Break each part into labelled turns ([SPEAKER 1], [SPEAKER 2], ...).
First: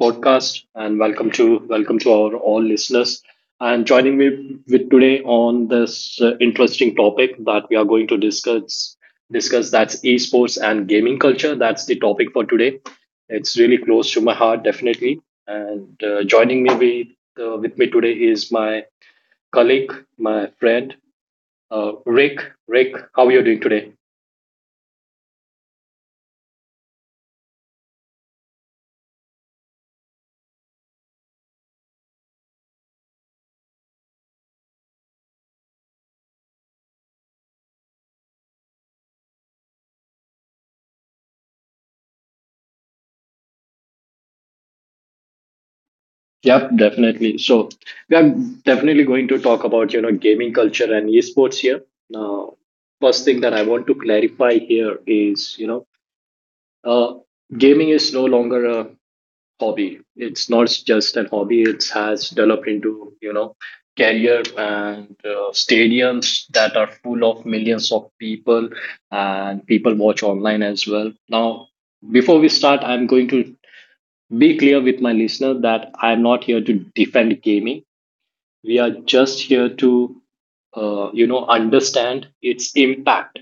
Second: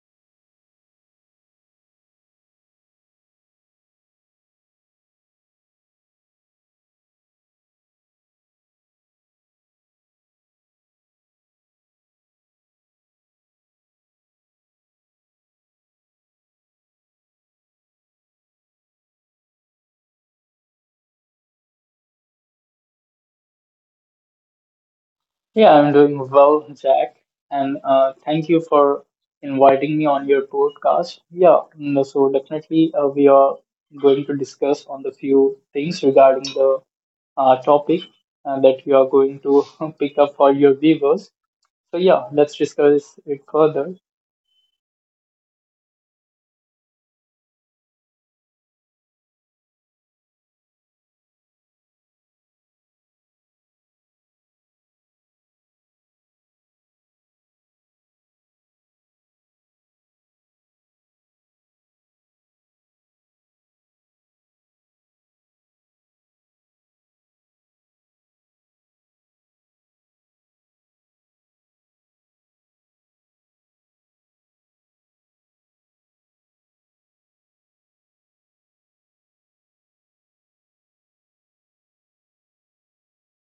[SPEAKER 1] podcast, and welcome to our all listeners. And joining me with today on this interesting topic that we are going to discuss, that's esports and gaming culture. That's the topic for today. It's really close to my heart, definitely. And joining me with me today is my colleague, my friend, Rick. Rick, how are you doing today?
[SPEAKER 2] Yeah, I'm doing well, Jack, and thank you for inviting me on your podcast. Yeah, no, so definitely we are going to discuss on the few things regarding the topic that you are going to pick up for your viewers. So yeah, let's discuss it further.
[SPEAKER 1] Yep, definitely. So we are definitely going to talk about gaming culture and esports here. Now, first thing that I want to clarify here is uh, gaming is no longer a hobby. It's not just an hobby. It has developed into career and stadiums that are full of millions of people, and people watch online as well. Now, before we start, I'm going to be clear with my listener that I'm not here to defend gaming. We are just here to, understand its impact,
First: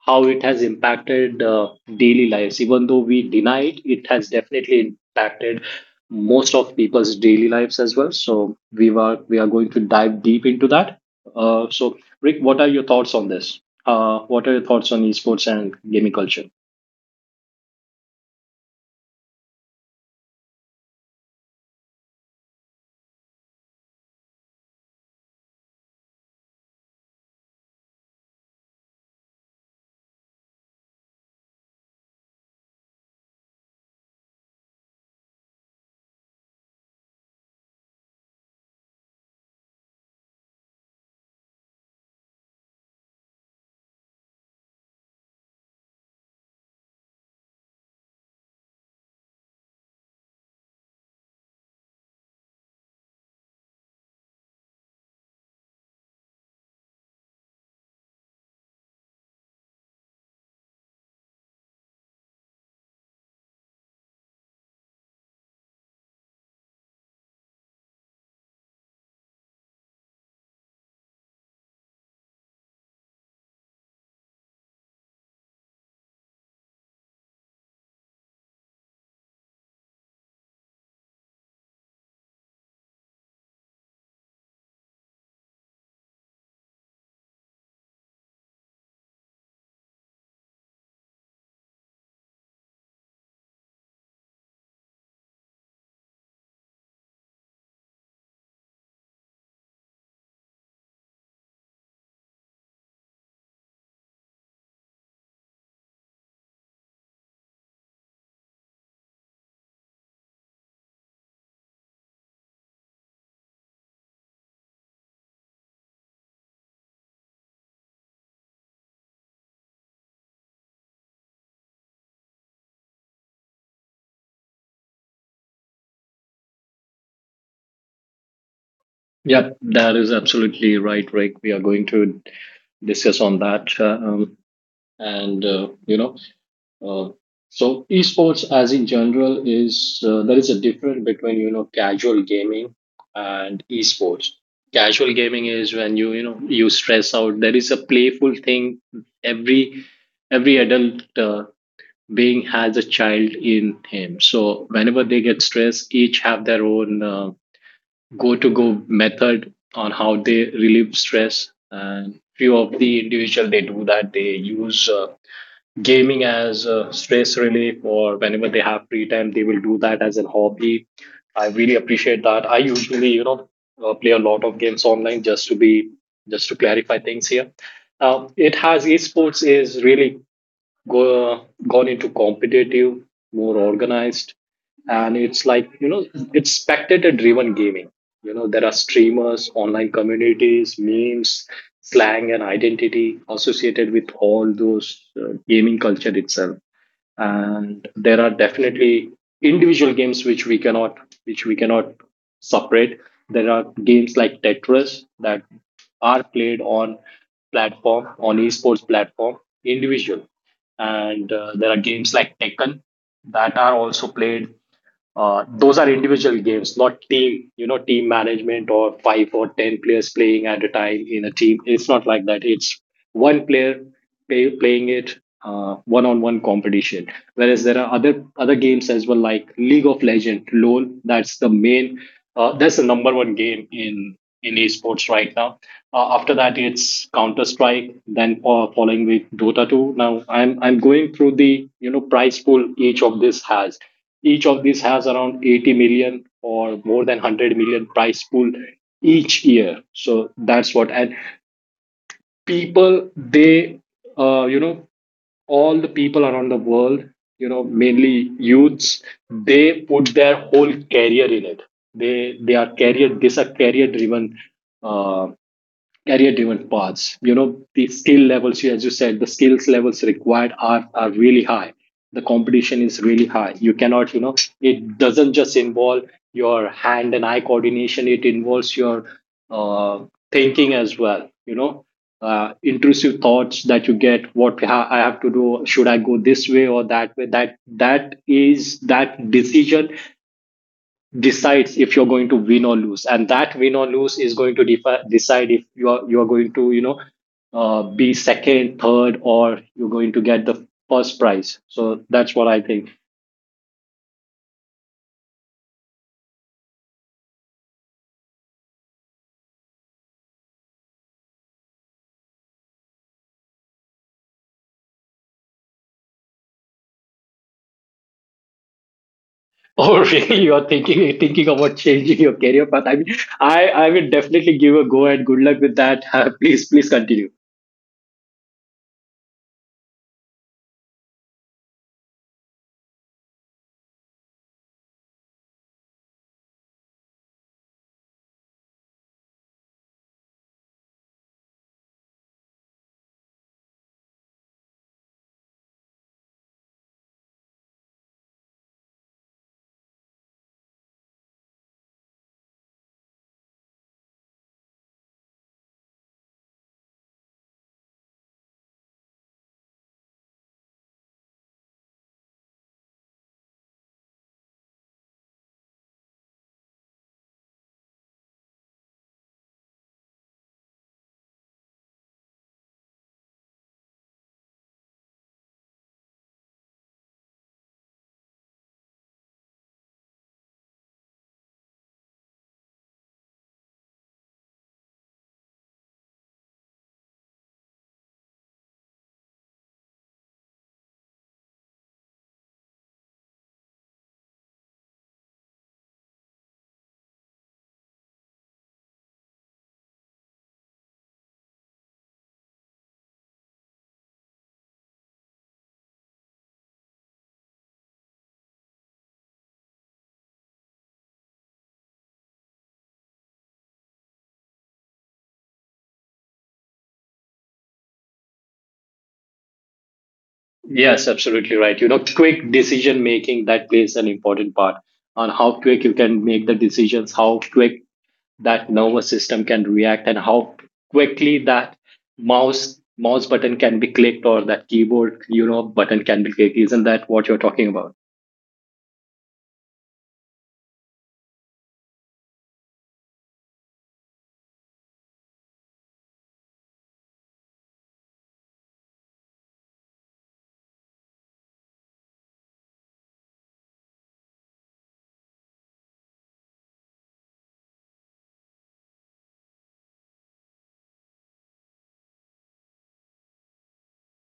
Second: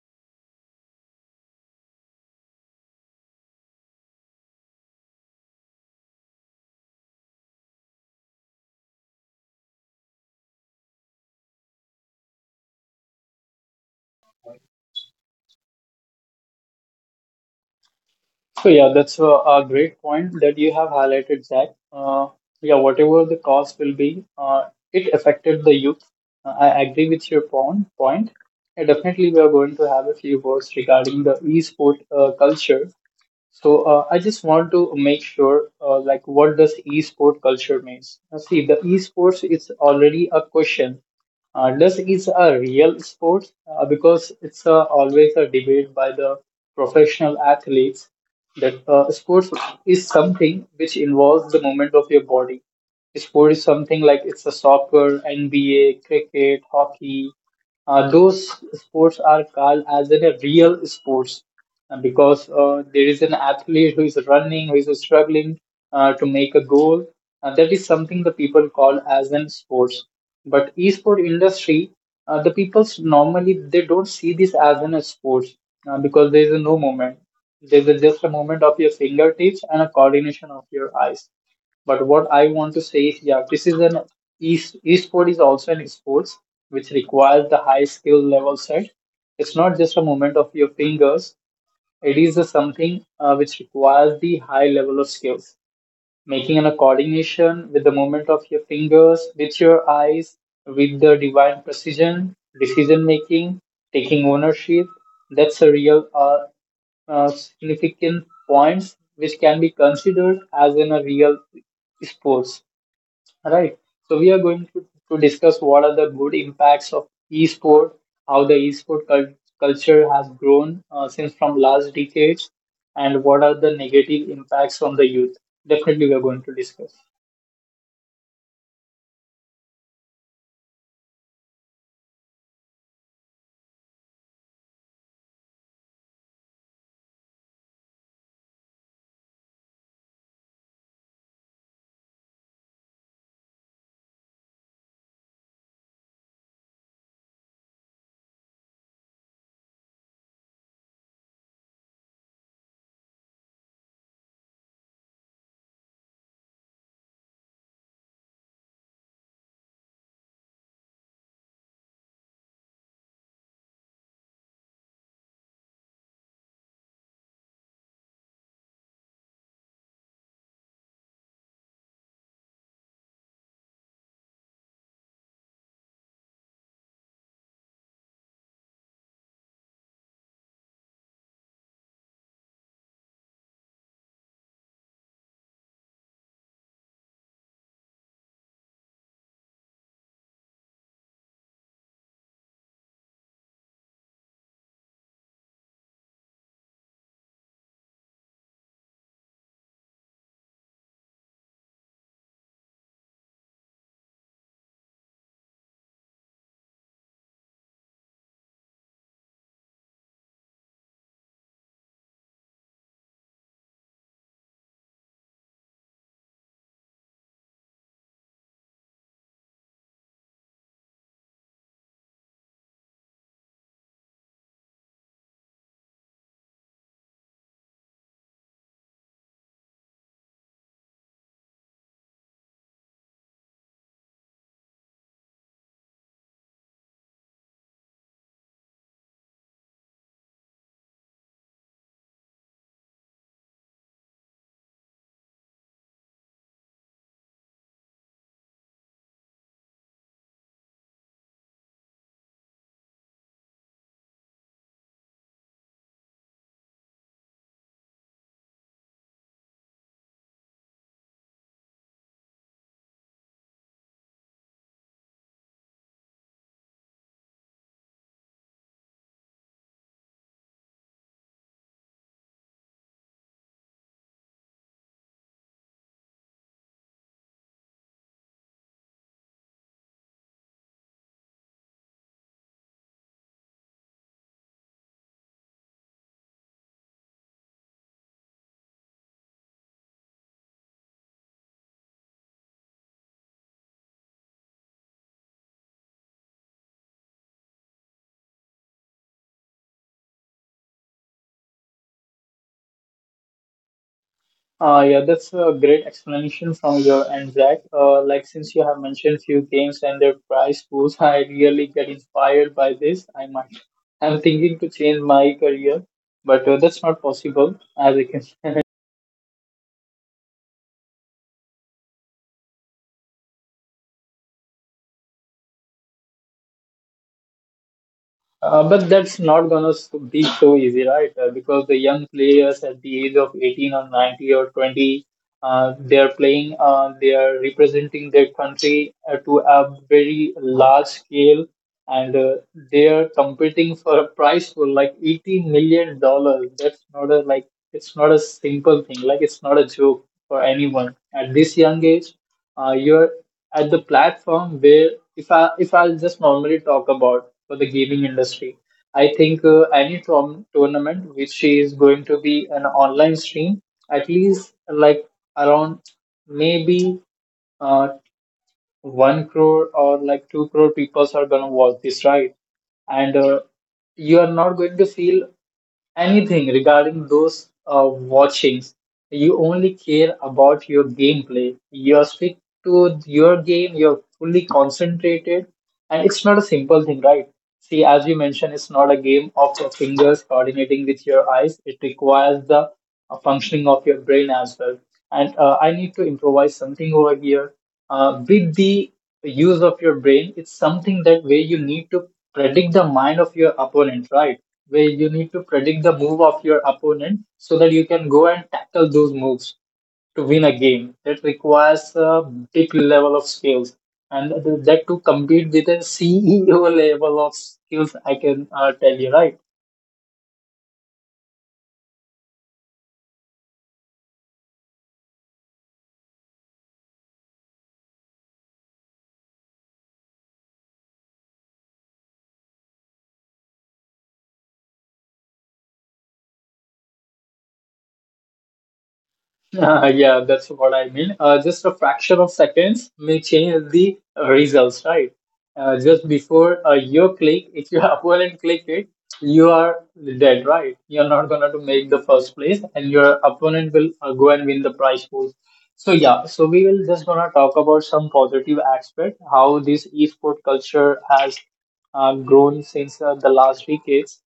[SPEAKER 1] how it has impacted daily lives. Even though we deny it, it has definitely impacted most of people's daily lives as well. So we are going to dive deep into that. So Rick, what are your thoughts on this? What are your thoughts on esports and gaming culture?
[SPEAKER 2] So yeah, that's a great point that you have highlighted, Zach. Yeah, whatever the cost will be, it affected the youth. I agree with your point. Yeah, definitely, we are going to have a few words regarding the e-sport culture. So I just want to make sure, like, what does e-sport culture means? Now, see, the e-sports is already a question. Does is a real sport? Because it's always a debate by the professional athletes that sports is something which involves the movement of your body. Sport is something like it's a soccer, NBA, cricket, hockey. Those sports are called as in a real sports, and because there is an athlete who is running, who is struggling to make a goal. That is something the people call as in sports. But esport industry, the people normally they don't see this as in a sport because there is no movement. There is just a movement of your fingertips and a coordination of your eyes. But what I want to say is, yeah, this is an esport is also an sports which requires the high skill level set. It's not just a movement of your fingers. It is a something which requires the high level of skills, making a coordination with the movement of your fingers, with your eyes, with the divine precision, decision making, taking ownership. That's a real significant points which can be considered as in a real sports. Right. So we are going to discuss what are the good impacts of esport, how the esport culture has grown since from last decades, and what are the negative impacts on the youth. Definitely, we are going to discuss.
[SPEAKER 1] Yeah, that is absolutely right, Rick. We are going to discuss on that. And, uh, you know, Uh, so esports as in general is, there is a difference between casual gaming and esports. Casual gaming is when you know you stress out. There is a playful thing. Every every adult being has a child in him. So whenever they get stressed, each have their own go to go method on how they relieve stress. And few of the individual they do that they use. Gaming as a stress relief, or whenever they have free time they will do that as a hobby. I really appreciate that. I usually play a lot of games online, just to be, just to clarify things here. It has Esports is really gone into competitive, more organized, and it's like it's spectator driven gaming. You know there are streamers, online communities, memes, slang, and identity associated with all those gaming culture itself. And there are definitely individual games which we cannot, which we cannot separate. There are games like Tetris that are played on platform on esports platform individual. And there are games like Tekken that are also played. Those are individual games, not team, you know, team management or five or 10 players playing at a time in a team. It's not like that. It's one player playing it, one-on-one competition. Whereas there are other games as well, like League of Legends, LoL. That's the main. That's the number one game in esports right now. After that, it's Counter Strike. Then following with Dota 2. Now I'm going through the you know price pool each of this has. Each of these has around 80 million or more than 100 million prize pool each year. So that's what. And people, they, uh, you know, all the people around the world, you know, mainly youths, they put their whole career in it. They are career. These are career driven, uh, career driven paths. You know, the skill levels, as you said, the skills levels required are really high. The competition is really high. You cannot, you know, it doesn't just involve your hand and eye coordination. It involves your uh, thinking as well, you know, intrusive thoughts that you get. I have to do? Should I go this way or that way? That, that is that decision decides if you're going to win or lose. And that win or lose is going to decide if you are going to, you know, be second, third, or you're going to get the first prize. So that's what I think.
[SPEAKER 2] Yeah, that's a great explanation from your end, Zach. Like since you have mentioned few games and their prize pools, I really get inspired by this. I might. I'm thinking to change my career, but that's not possible as I can.
[SPEAKER 1] Oh, really, you're thinking about changing your career path? I mean, I will definitely give a go and good luck with that. Please continue.
[SPEAKER 2] But that's not gonna be so easy, right? Because the young players at the age of 18 or 90 or 20, they are playing, they are representing their country to a very large scale, and they are competing for a prize for like $80 million. That's not a like, it's not a simple thing, like it's not a joke for anyone at this young age. You're at the platform where, if I'll just normally talk about for the gaming industry, I think any tournament which is going to be an online stream, at least like around maybe uh, 1 crore or like 2 crore people are gonna watch this, right? And you are not going to feel anything regarding those watchings. You only care about your gameplay. You are stick to your game. You're fully concentrated, and it's not a simple thing, right? See, as you mentioned, it's not a game of your fingers coordinating with your eyes. It requires the functioning of your brain as well. And I need to improvise something over here. With the use of your brain, it's something that where you need to predict the mind of your opponent, right? Where you need to predict the move of your opponent so that you can go and tackle those moves to win a game. That requires a big level of skills, and that to compete with a CEO level of skills, I can tell you, right?
[SPEAKER 1] Yes, absolutely right. You know, quick decision making, that plays an important part on how quick you can make the decisions, how quick that nervous system can react, and how quickly that mouse button can be clicked or that keyboard, you know, button can be clicked. Isn't that what you're talking about?
[SPEAKER 2] Yeah, that's what I mean. Just a fraction of seconds may change the results, right? Just before you click, if your opponent click it, you are dead, right? You're not gonna to make the first place, and your opponent will go and win the prize pool. So yeah, so we will just gonna talk about some positive aspect how this esport culture has grown since the last decades.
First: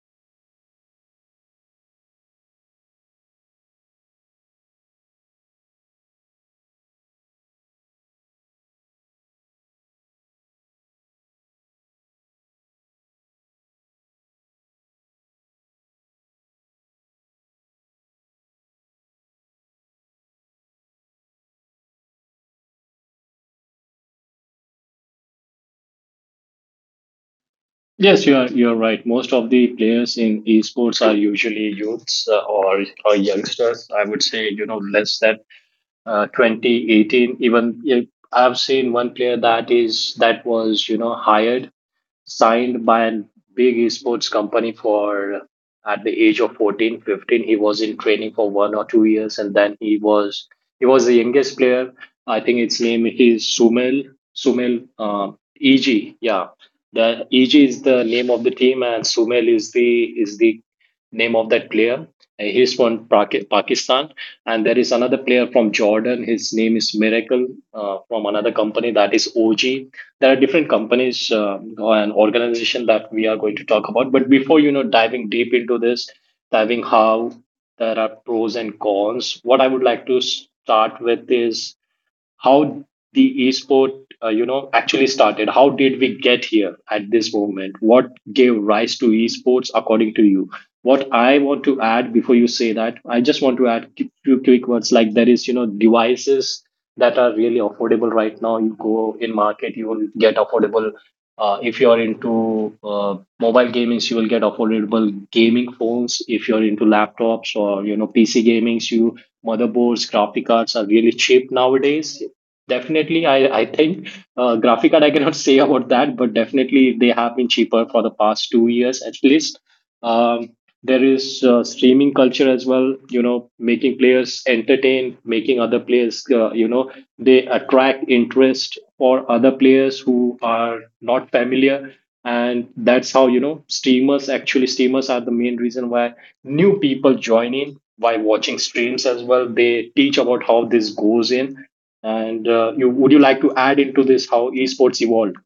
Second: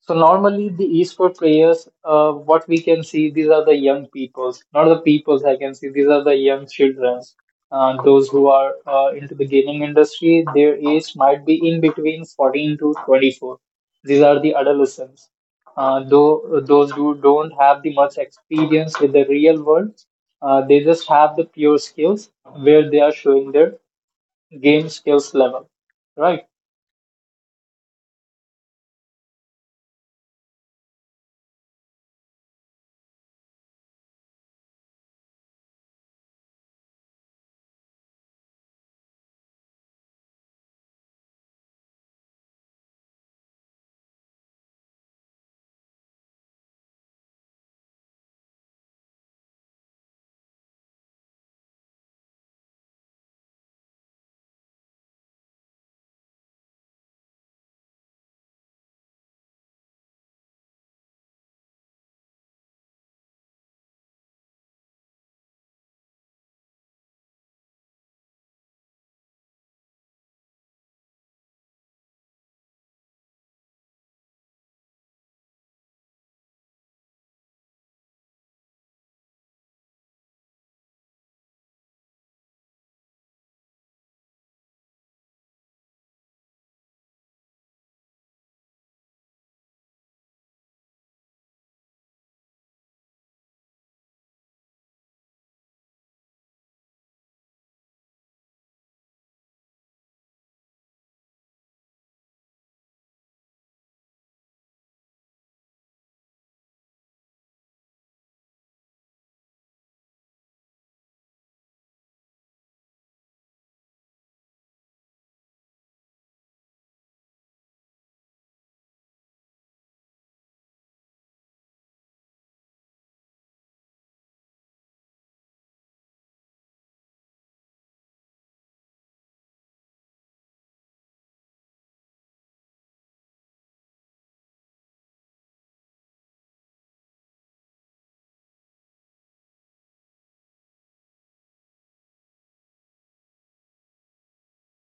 [SPEAKER 2] So normally the esport players, what we can see, these are the young peoples, not the peoples I can see, these are the young childrens. Those who are into the gaming industry, their age might be in between 14 to 24. These are the adolescents. Though those who don't have the much experience with the real world, they just have the pure skills where they are showing their game skills level, right?
[SPEAKER 1] Yes, you're right. Most of the players in esports are usually youths, or youngsters, I would say, you know, less than 20, 18 even. Yeah, I've seen one player that was, you know, hired, signed by a big esports company for, at the age of 14, 15. He was in training for 1 or 2 years, and then he was the youngest player. I think its name is sumel sumel EG, yeah, the EG is the name of the team and Sumel is the name of that player. He's from Pakistan. And there is another player from Jordan, his name is Miracle, from another company that is OG. There are different companies and organization that we are going to talk about. But before, you know, diving deep into this, diving how there are pros and cons. What I would like to start with is how the esport, you know, actually started. How did we get here at this moment? What gave rise to esports, according to you? What I want to add before you say that, I just want to add a few quick words. Like, there is, you know, devices that are really affordable right now. You go in market, you will get affordable, if you're into mobile gamings, you will get affordable gaming phones. If you're into laptops or you know PC gamings, you, motherboards, graphic cards are really cheap nowadays. Definitely, I think graphic card I cannot say about that, but definitely they have been cheaper for the past 2 years at least. Um, there is streaming culture as well. You know, making players entertain, making other players, they attract interest for other players who are not familiar. And that's how, you know, streamers actually streamers are the main reason why new people join in, by watching streams as well. They teach about how this goes in. And you would, you like to add into this, how esports evolved?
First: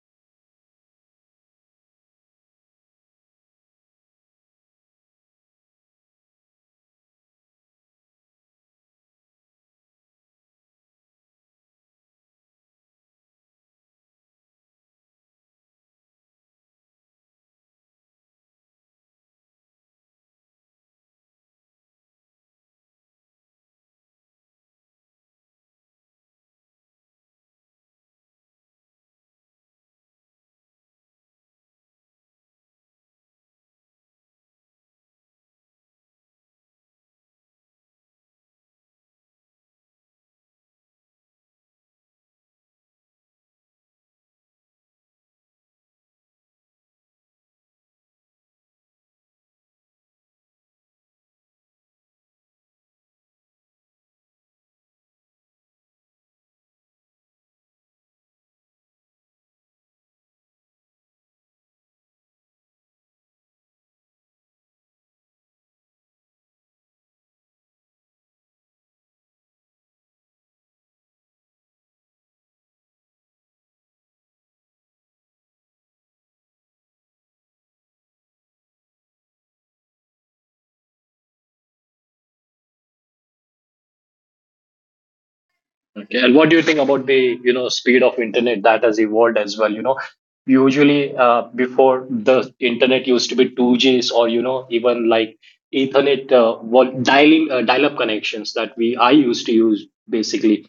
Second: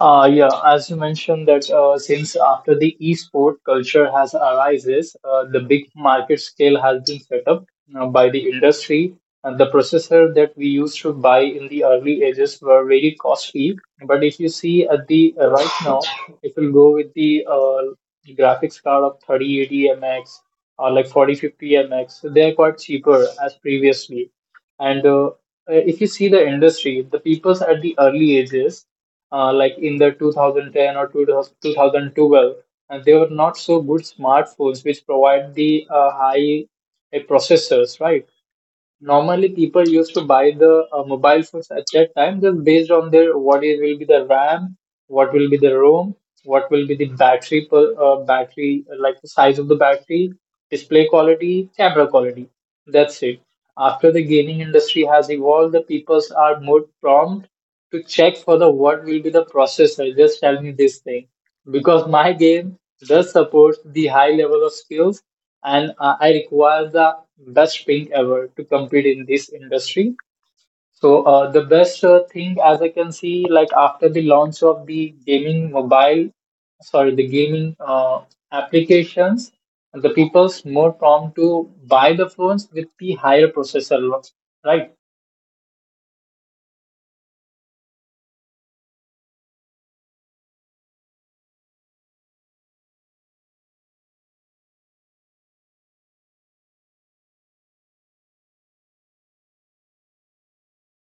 [SPEAKER 2] Yeah, as you mentioned that since after the esport culture has arises, the big market scale has been set up by the industry, and the processor that we used to buy in the early ages were very costly. But if you see at the right now, if you go with the graphics card of 3080 MX or like 4050 MX, they are quite cheaper as previously. And if you see the industry, the peoples at the early ages, like in the 2010 or 2000 2012, and they were not so good smartphones which provide the high processors, right? Normally people used to buy the mobile phones at that time just based on their what is will be the RAM, what will be the ROM, what will be the battery per battery, like the size of the battery, display quality, camera quality. That's it. After the gaming industry has evolved, the peoples are more prompt to check for the what will be the processor. Just tell me this thing because my game does support the high level of skills, and I require the best ping ever to compete in this industry. So the best thing, as I can see, like after the launch of the gaming mobile, sorry, the gaming applications, the people's more prompt to buy the phones with the higher processor, right?
[SPEAKER 1] Okay. And what do you think about the, you know, speed of internet that has evolved as well? You know, usually before, the internet used to be 2Gs, or, you know, even like Ethernet, what dialing, dial-up connections that we I used to use basically.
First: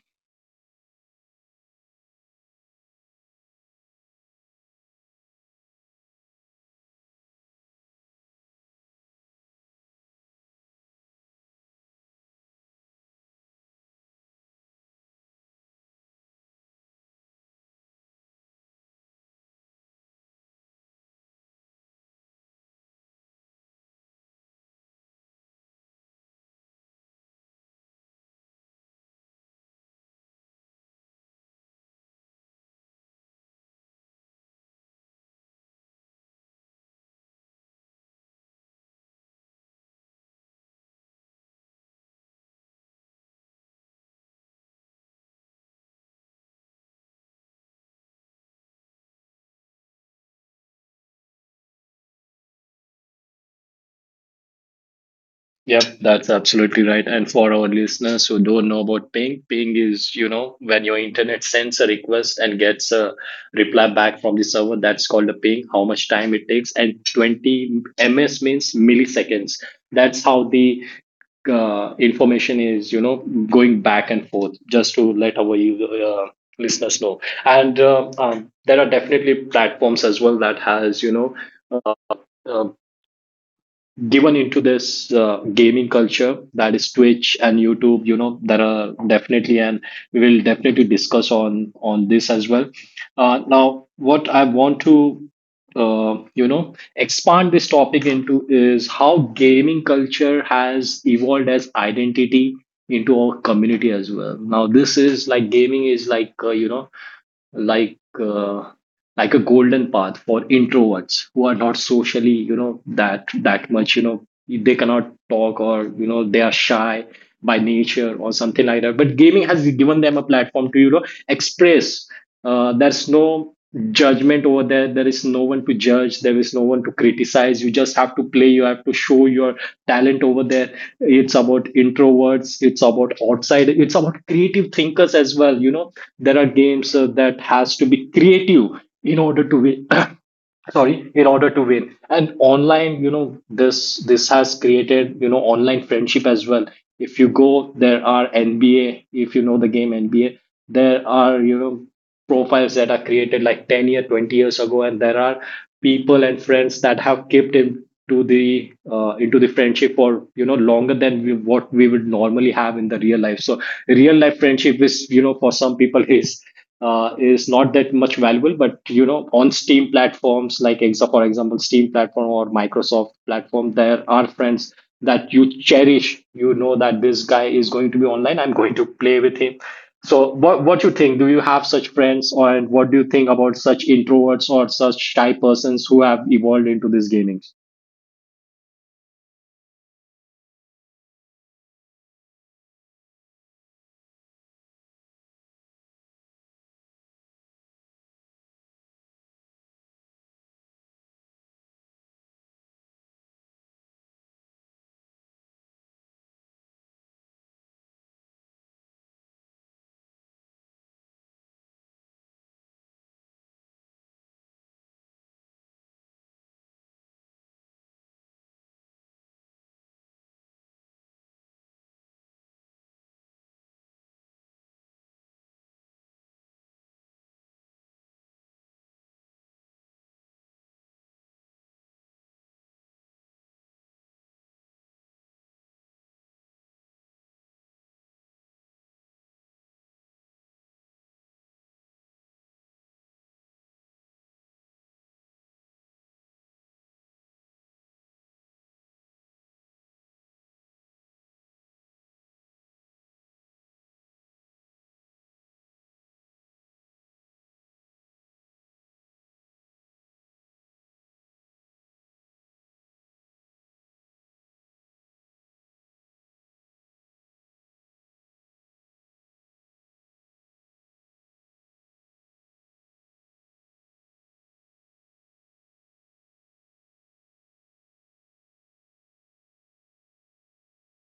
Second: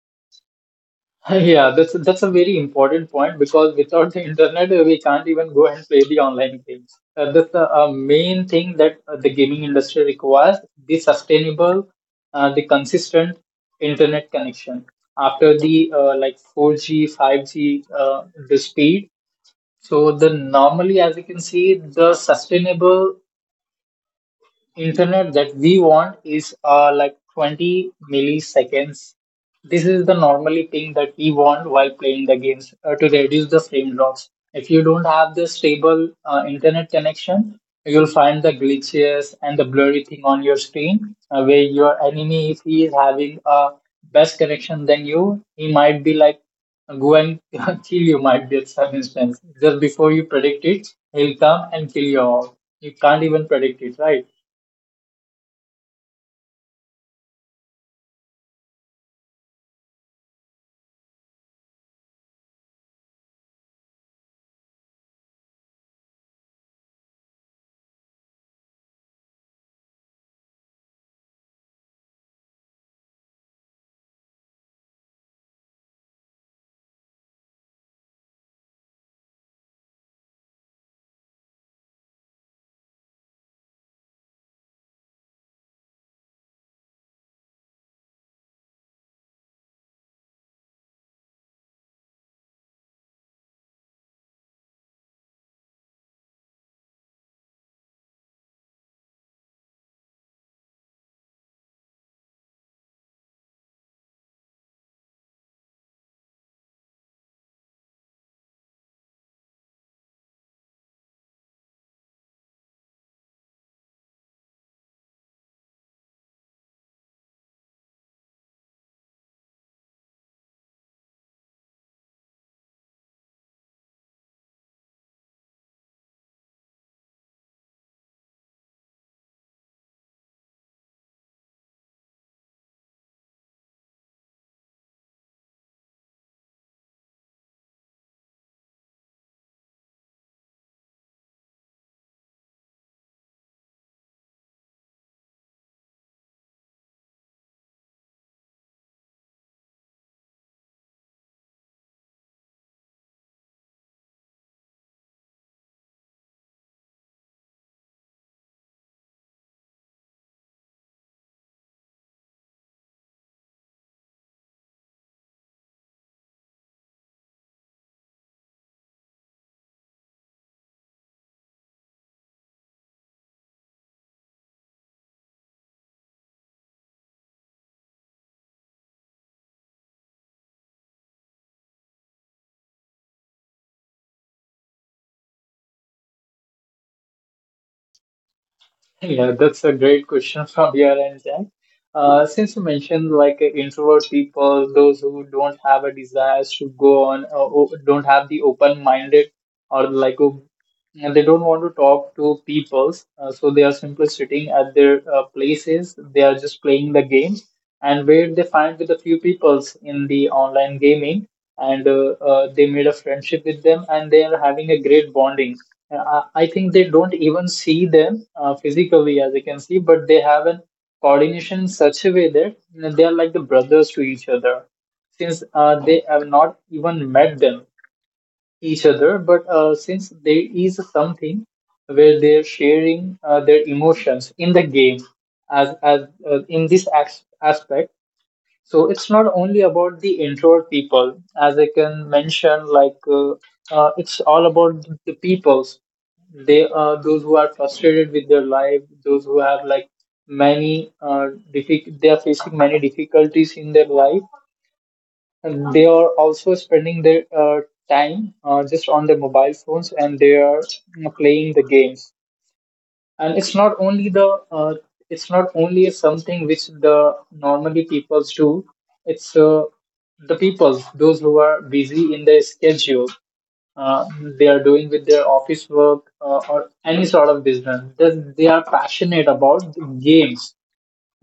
[SPEAKER 2] Yeah, that's a very important point because without the internet, we can't even go and play the online games. That's the main thing that the gaming industry requires: the sustainable, the consistent internet connection. After the like 4G, 5G, the speed. So the normally, as you can see, the sustainable internet that we want is like 20 milliseconds. This is the normally thing that we want while playing the games to reduce the frame drops. If you don't have the stable internet connection, you'll find the glitches and the blurry thing on your screen where your enemy, if he is having a best connection than you, he might be like go and kill you might be at some instance. Just before you predict it, he'll come and kill you all. You can't even predict it, right?
[SPEAKER 1] Yep, that's absolutely right. And for our listeners who don't know about ping, ping is, you know, when your internet sends a request and gets a reply back from the server, that's called a ping, how much time it takes. And 20 ms means milliseconds. That's how the information is, you know, going back and forth, just to let our listeners know. And there are definitely platforms as well that has, you know, uh, uh, given into this gaming culture, that is Twitch and YouTube. You know there are definitely, and we will definitely discuss on this as well. Now what I want to you know expand this topic into is how gaming culture has evolved as identity into our community as well. Now this is like, gaming is like, like uh, like a golden path for introverts who are not socially, you know, that much, you know, they cannot talk, or, you know, they are shy by nature or something like that. But gaming has given them a platform to, you know, express. There's no judgment over there. There is no one to judge, there is no one to criticize. You just have to play, you have to show your talent over there. It's about introverts, it's about outside, it's about creative thinkers as well. You know, there are games that has to be creative in order to win. Sorry, in order to win. And online, you know, this has created, you know, online friendship as well. If you go, there are NBA, if you know the game NBA, there are, you know, profiles that are created like 10 year, 20 years ago. And there are people and friends that have kept into the friendship for, you know, longer than what we would normally have in the real life. So real life friendship is, you know, for some people is not that much valuable, but you know, on steam platforms like exa for example steam platform or microsoft platform, there are friends that you cherish. You know that this guy is going to be online, I'm going to play with him. So what you think, do you have such friends? Or and what do you think about such introverts or such shy persons who have evolved into this gaming?
[SPEAKER 2] Yeah, that's a great question from your end, Jack. Since you mentioned like introvert people, those who don't have a desire to go on, don't have the open-minded or like, and they don't want to talk to people. So they are simply sitting at their places. They are just playing the games, and where they find with a few peoples in the online gaming, and they made a friendship with them, and they are having a great bonding. Uh, I think they don't even see them physically, as you can see, but they have a coordination in such a way that you know, they are like the brothers to each other, since they have not even met them each other, but since there is something where they're sharing their emotions in the game, as in this aspect, so it's not only about the introvert people, as I can mention, like it's all about the peoples. They are those who are frustrated with their life, those who have like many they are facing many difficulties in their life, and they are also spending their time just on their mobile phones, and they are you know, playing the games. And it's not only something which the normally peoples do. It's the peoples those who are busy in their schedule uh, they are doing with their office work or any sort of business. They are passionate about the games.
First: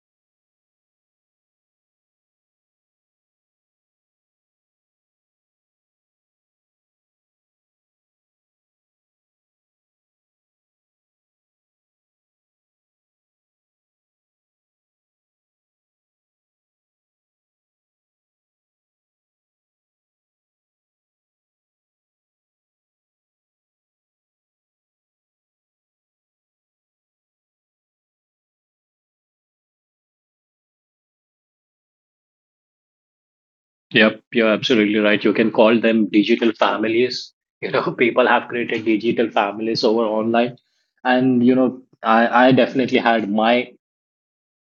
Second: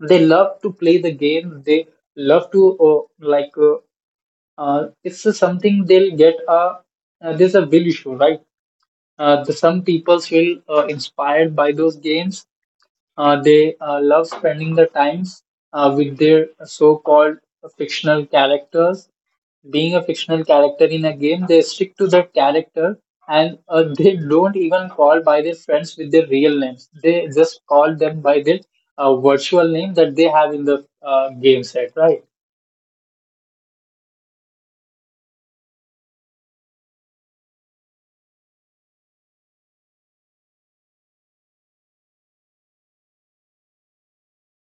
[SPEAKER 2] They love to play the game. They love to uh, like uh, it's a something they'll get a there's a will issue, right? Some people feel inspired by those games. They love spending the times with their so-called fictional characters. Being a fictional character in a game, they stick to that character, and they don't even call by their friends with their real names. They just call them by their virtual name that they have in the game set, right?
[SPEAKER 1] Yep, you're absolutely right. You can call them digital families. You know, people have created digital families over online. And you know, I definitely had my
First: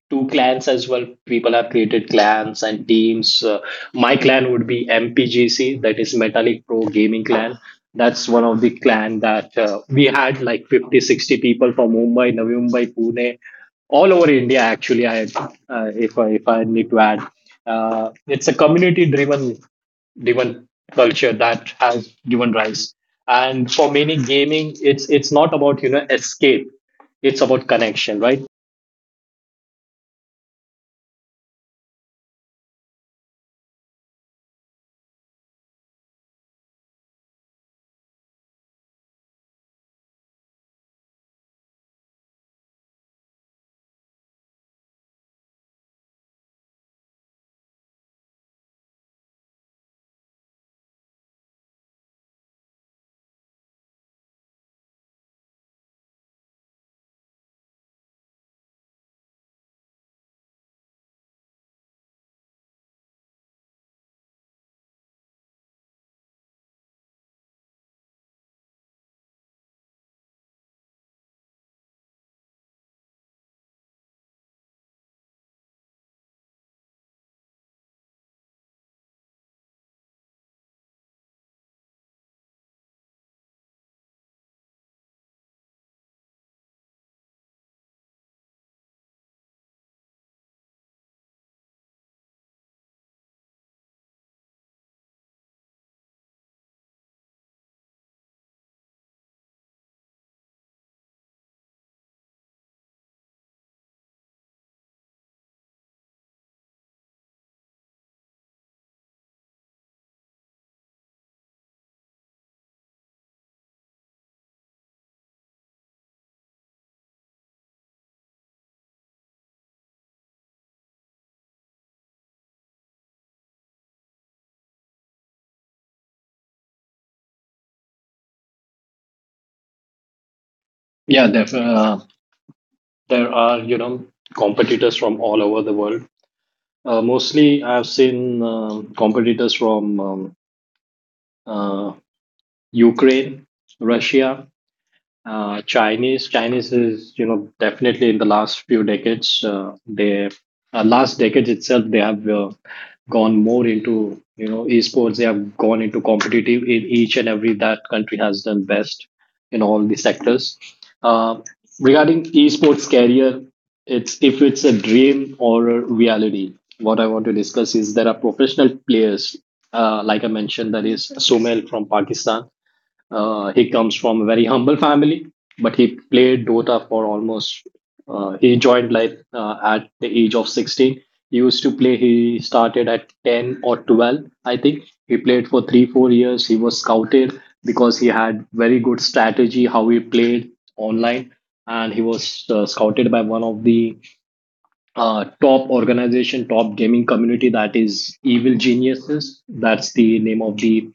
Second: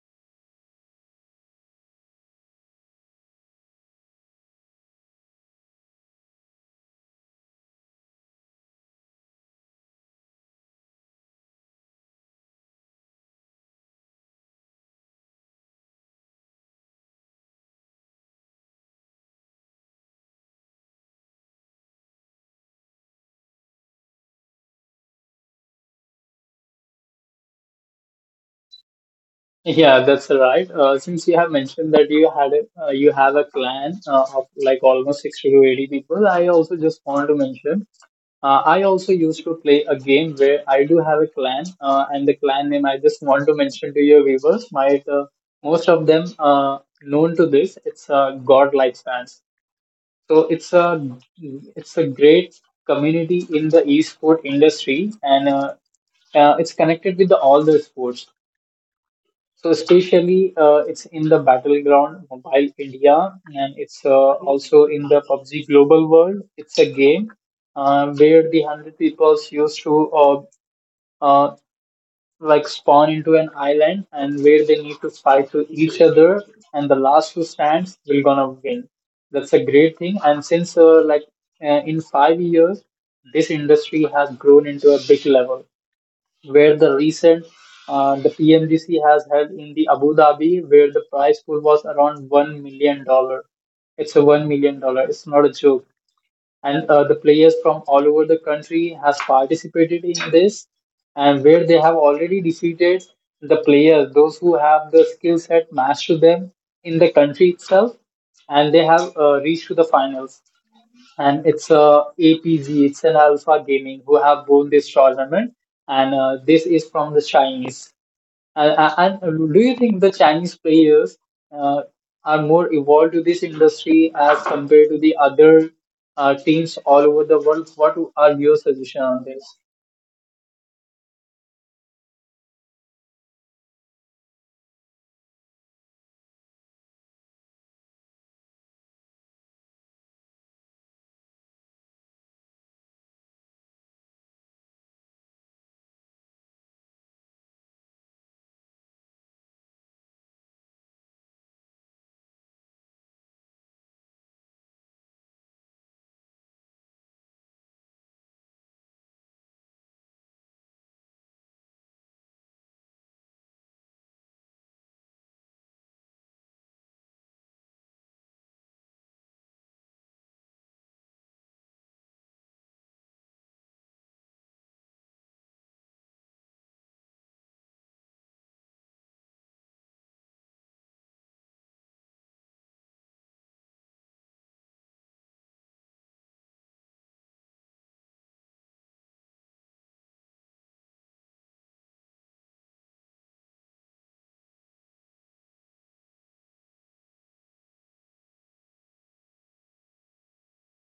[SPEAKER 1] two clans as well. People have created clans and teams. My clan would be MPGC, that is Metallic Pro Gaming Clan. That's one of the clan that we had like 50, 60 people from Mumbai, Navi Mumbai, Pune, all over India. Actually, I, if I need to add, it's a community driven culture that has given rise. And for many gaming, it's not about, you know, escape; it's about connection, right?
[SPEAKER 2] Yeah, that's right. Since you have mentioned that you had a, you have a clan of like almost 60 to 80 people, I also just want to mention I also used to play a game where I do have a clan, and the clan name I just want to mention to your viewers, might most of them known to this. It's God Lifespans. So it's a it's a great community in the esport industry, and it's connected with the all the sports. So especially it's in the battleground mobile India, and it's also in the PUBG global world. It's a game where the hundred peoples used to uh, like spawn into an island, and where they need to fight to each other, and the last who stands will gonna win. That's a great thing. And since in 5 years, this industry has grown into a big level, where the recent the PMDC has held in the Abu Dhabi, where the prize pool was around $1 million. It's a $1 million. It's not a joke, and the players from all over the country has participated in this, and where they have already defeated the players, those who have the skill set matched to them in the country itself, and they have reached to the finals. And it's a APG, it's an Alpha Gaming who have won this tournament, and this is from the Chinese. And do you think the Chinese players uh, are more evolved to this industry as compared to the other teams all over the world? What are your suggestion on this?
[SPEAKER 1] Yeah, there there are, you know, competitors from all over the world. Mostly, I've seen competitors from uh, Ukraine, Russia, Chinese. Chinese is, you know, definitely in the last few decades, last decades itself, they have gone more into, you know, esports. They have gone into competitive, in each and every, that country has done best in all the sectors. Uh, Regarding esports career, it's, if it's a dream or a reality. What I want to discuss is there are professional players, like I mentioned, that is Somail from Pakistan. He comes from a very humble family, but he played Dota for almost. He joined like at the age of 16. He used to play. He started at 10 or 12, I think. He played for three, 4 years. He was scouted because he had very good strategy how he played online, and he was scouted by one of the top organization, top gaming community, that is Evil Geniuses. That's the name of the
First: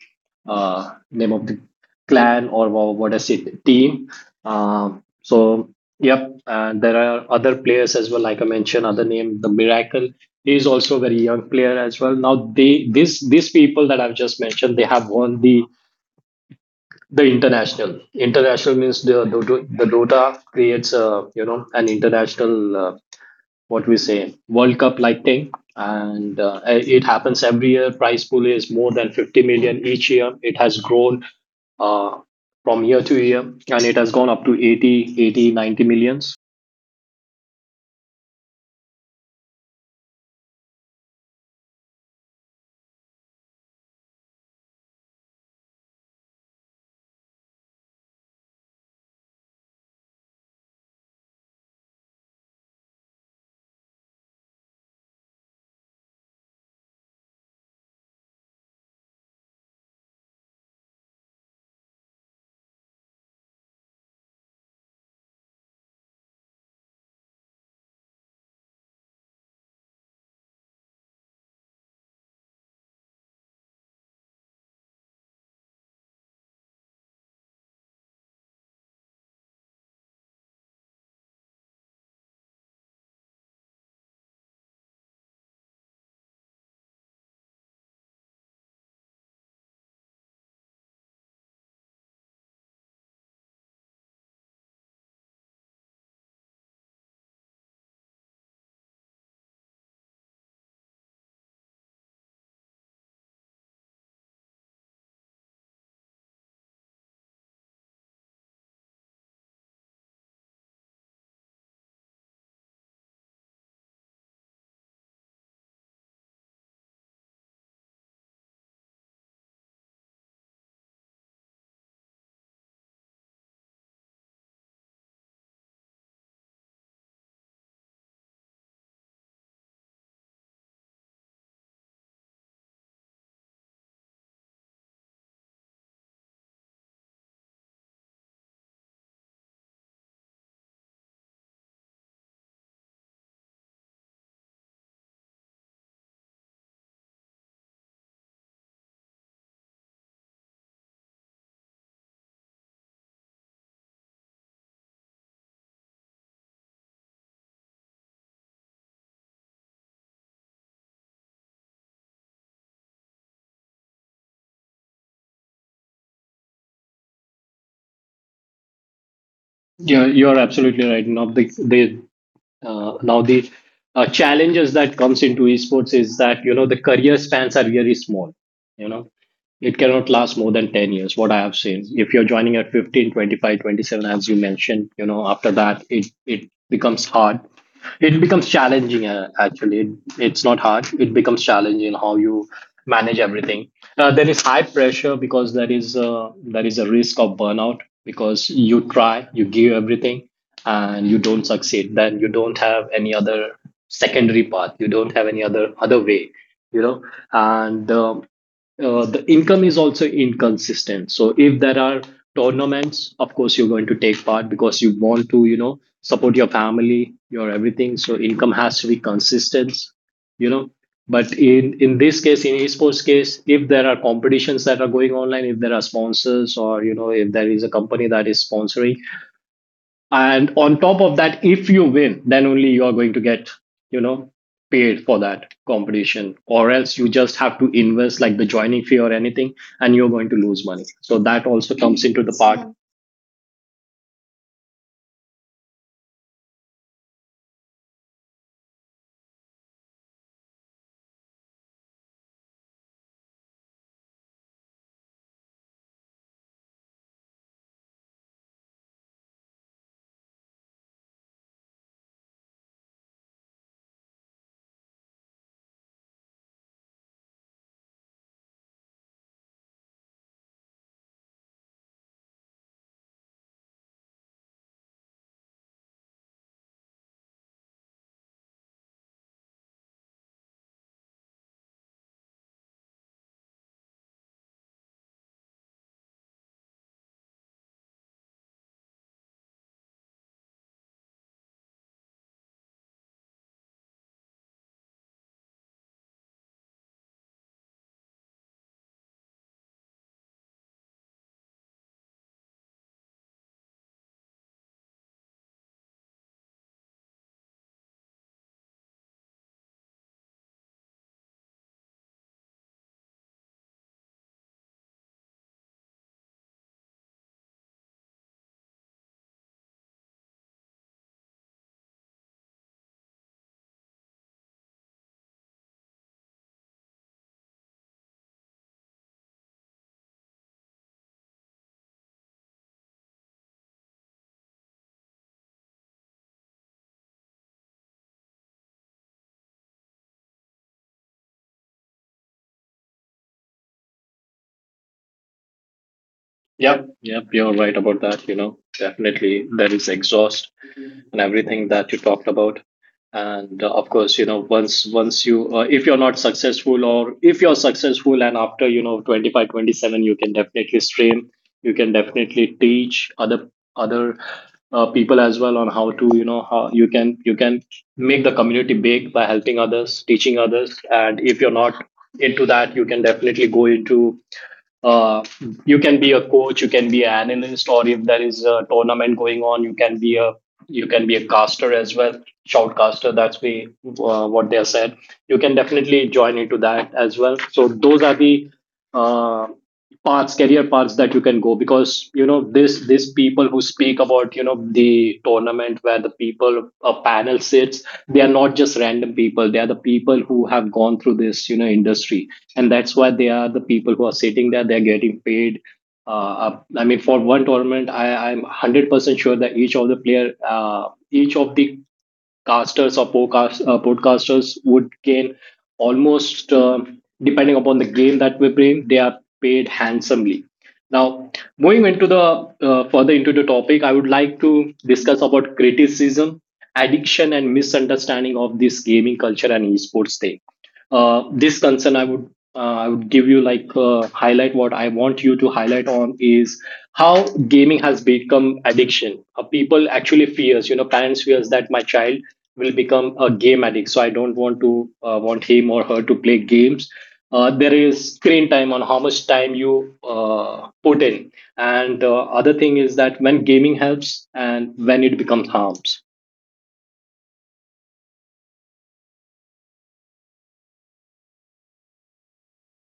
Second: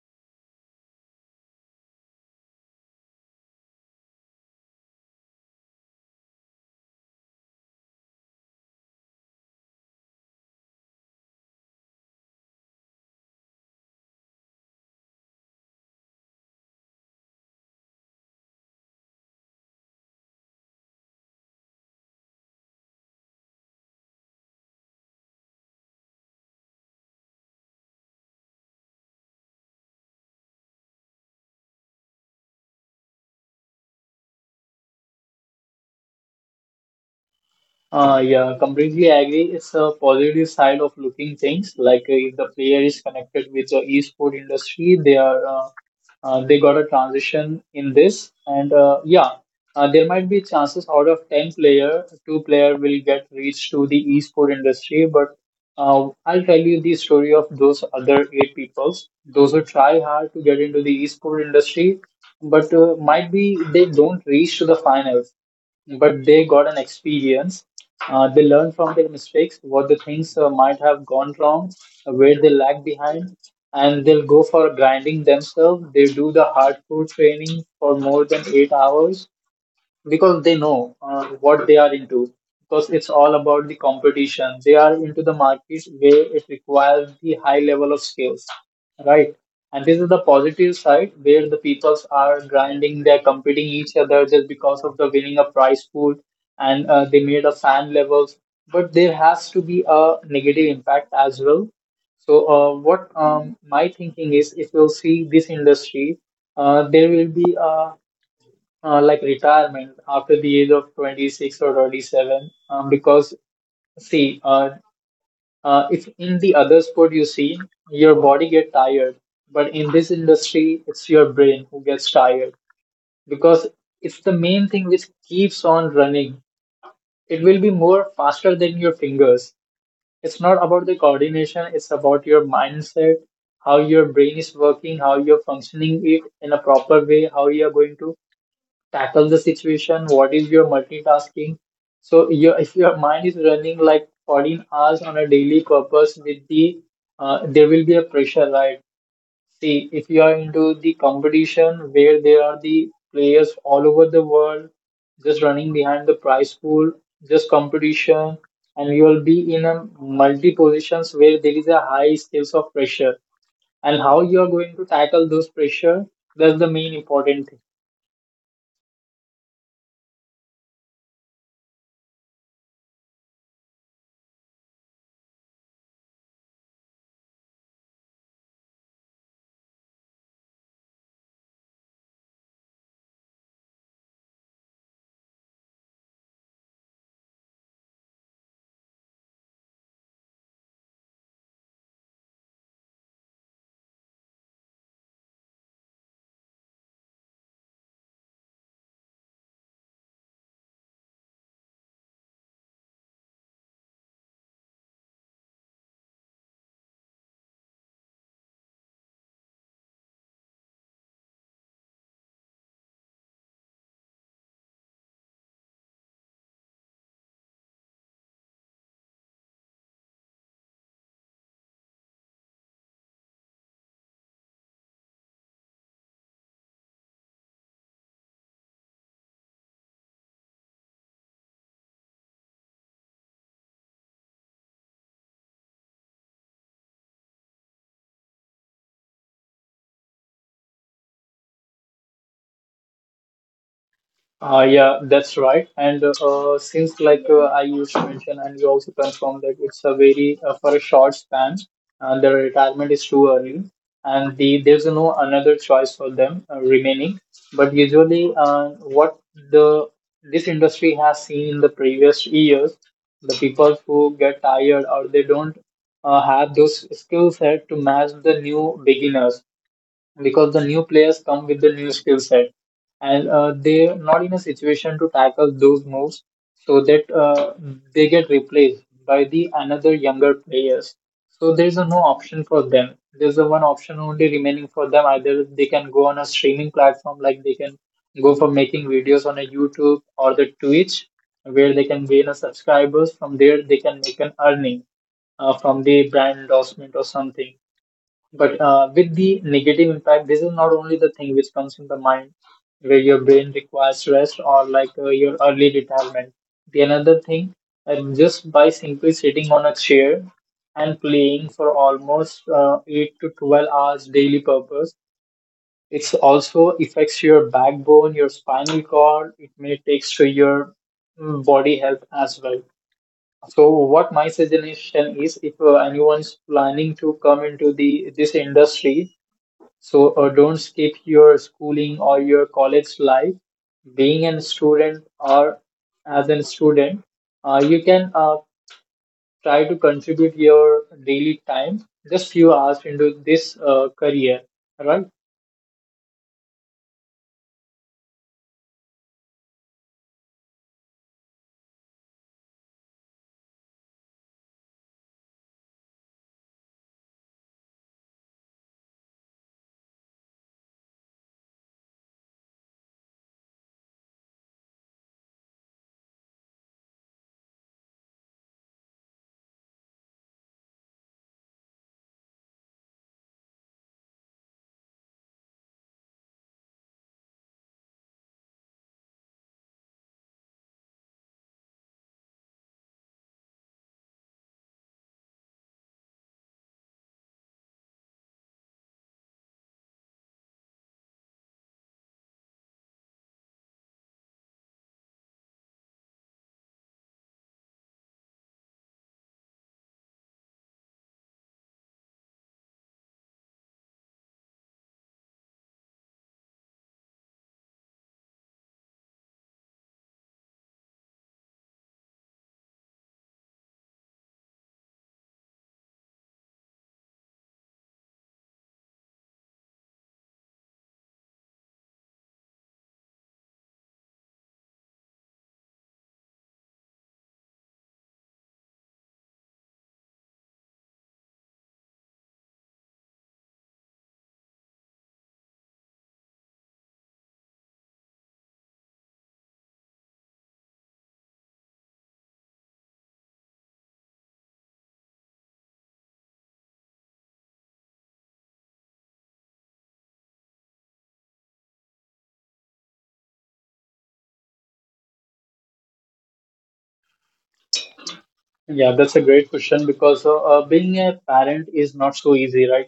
[SPEAKER 1] uh, name of the clan, or what is it, team. So yep, and there are other players as well. Like I mentioned, other name, the Miracle, is also a very young player as well. Now they this these people that I've just mentioned, they have won the international, means the dota creates, a you know, an international, what we say, world cup like thing. And it happens every year. Prize pool is more than 50 million each year. It has grown uh, from year to year, and it has gone up to 80, 80, 90 millions.
[SPEAKER 2] Yeah, completely agree. It's a positive side of looking things. Like if the player is connected with the esport industry, they are they got a transition in this, and yeah, there might be chances out of 10 player, 2 player will get reached to the esport industry. But I'll tell you the story of those other 8 peoples, those who try hard to get into the esport industry, but might be they don't reach to the finals, but they got an experience. They learned from their mistakes, what the things might have gone wrong, where they lag behind, and they'll go for grinding themselves. They do the hardcore training for more than 8 hours, because they know what they are into, because it's all about the competition. They are into the market where it requires the high level of skills, right? And this is the positive side, where the peoples are grinding, they're competing each other just because of the winning a prize pool, and they made a fan levels. But there has to be a negative impact as well. So what my thinking is, if you'll see this industry, there will be a like retirement after the age of 26 or 27, because see, if in the other sport you see your body get tired, but in this industry it's your brain who gets tired, because it's the main thing which keeps on running. It will be more faster than your fingers. It's not about the coordination, it's about your mindset. How your brain is working, how you're functioning it in a proper way, how you're going to tackle the situation, what is your multitasking. So your if your mind is running like 14 hours on a daily purpose with the there will be a pressure, right? See, if you are into the competition where there are the players all over the world, just running behind the prize pool, just competition, and you will be in a multi positions where there is a high scales of pressure, and how you are going to tackle those pressure, that's the main important.
[SPEAKER 1] Yeah, you're absolutely right. now the they now the challenges that comes into esports is that, you know, the career spans are really small. You know, it cannot last more than 10 years what I have seen. If you're joining at 15, 25, 27, as you mentioned, you know, after that it becomes hard, it becomes challenging. Actually, it's not hard, it becomes challenging how you manage everything. There is high pressure, because there is a risk of burnout, because you try, you give everything, and you don't succeed. Then you don't have any other secondary path, you don't have any other way, you know. And the income is also inconsistent. So if there are tournaments, of course you're going to take part because you want to, you know, support your family, your everything, so income has to be consistent, you know. But in this case, in esports case, if there are competitions that are going online, if there are sponsors, or you know, if there is a company that is sponsoring, and on top of that, if you win, then only you are going to get, you know, paid for that competition. Or else you just have to invest like the joining fee or anything, and you're going to lose money. So that also comes into the part.
[SPEAKER 2] Yeah, that's right. And since I used to mention, and you also confirmed that it's a very for a short span, the retirement is too early, and there's no another choice for them remaining. But usually, what the this industry has seen in the previous years, the people who get tired, or they don't have those skill set to match the new beginners, because the new players come with the new skill set, and they're not in a situation to tackle those moves, so that they get replaced by the another younger players. So there's a no option for them. There's a one option only remaining for them: either they can go on a streaming platform, like they can go for making videos on a YouTube or the Twitch, where they can gain a subscribers. From there they can make an earning from the brand endorsement or something. But with the negative impact, this is not only the thing which comes in the mind, where your brain requires rest, or like your early retirement. The another thing, and just by simply sitting on a chair and playing for almost 8 to 12 hours daily purpose, it's also affects your backbone, your spinal cord. It may take to your body health as well. So what my suggestion is, if anyone's planning to come into the this industry, so don't skip your schooling or your college life. Being a student, or as a student, you can try to contribute your daily time, just few hours into this career, right?
[SPEAKER 1] Yep, yep, you're right about that. You know, definitely there is exhaust and everything that you talked about. And of course, you know, once you, if you're not successful, or if you're successful, and after, you know, 25 27, you can definitely stream, you can definitely teach other people as well, on how to, you know, how you can make the community big by helping others, teaching others. And if you're not into that, you can definitely go into, uh, you can be a coach, you can be an analyst, or if there is a tournament going on, you can be a, you can be a caster as well. Shoutcaster, that's what they are said. You can definitely join into that as well. So those are the uh, paths, career paths that you can go. Because you know, this people who speak about, you know, the tournament, where the people, a panel sits, they are not just random people, they are the people who have gone through this, you know, industry. And that's why they are the people who are sitting there, they're getting paid. I mean, for one tournament, I'm 100% sure that each of the player, each of the casters, or podcast, podcasters would gain almost, depending upon the game that we bring, they are paid handsomely. Now, moving into the further into the topic, I would like to discuss about criticism, addiction and misunderstanding of this gaming culture and esports thing. This concern I would I would give you like, highlight, what I want you to highlight on is how gaming has become addiction. People actually fears, you know, parents fears that my child will become a game addict, so I don't want to, want him or her to play games. There is screen time, on how much time you put in. And other thing is that, when gaming helps and when it becomes harms.
[SPEAKER 2] Yeah, that's a great question, because being a parent is not so easy, right?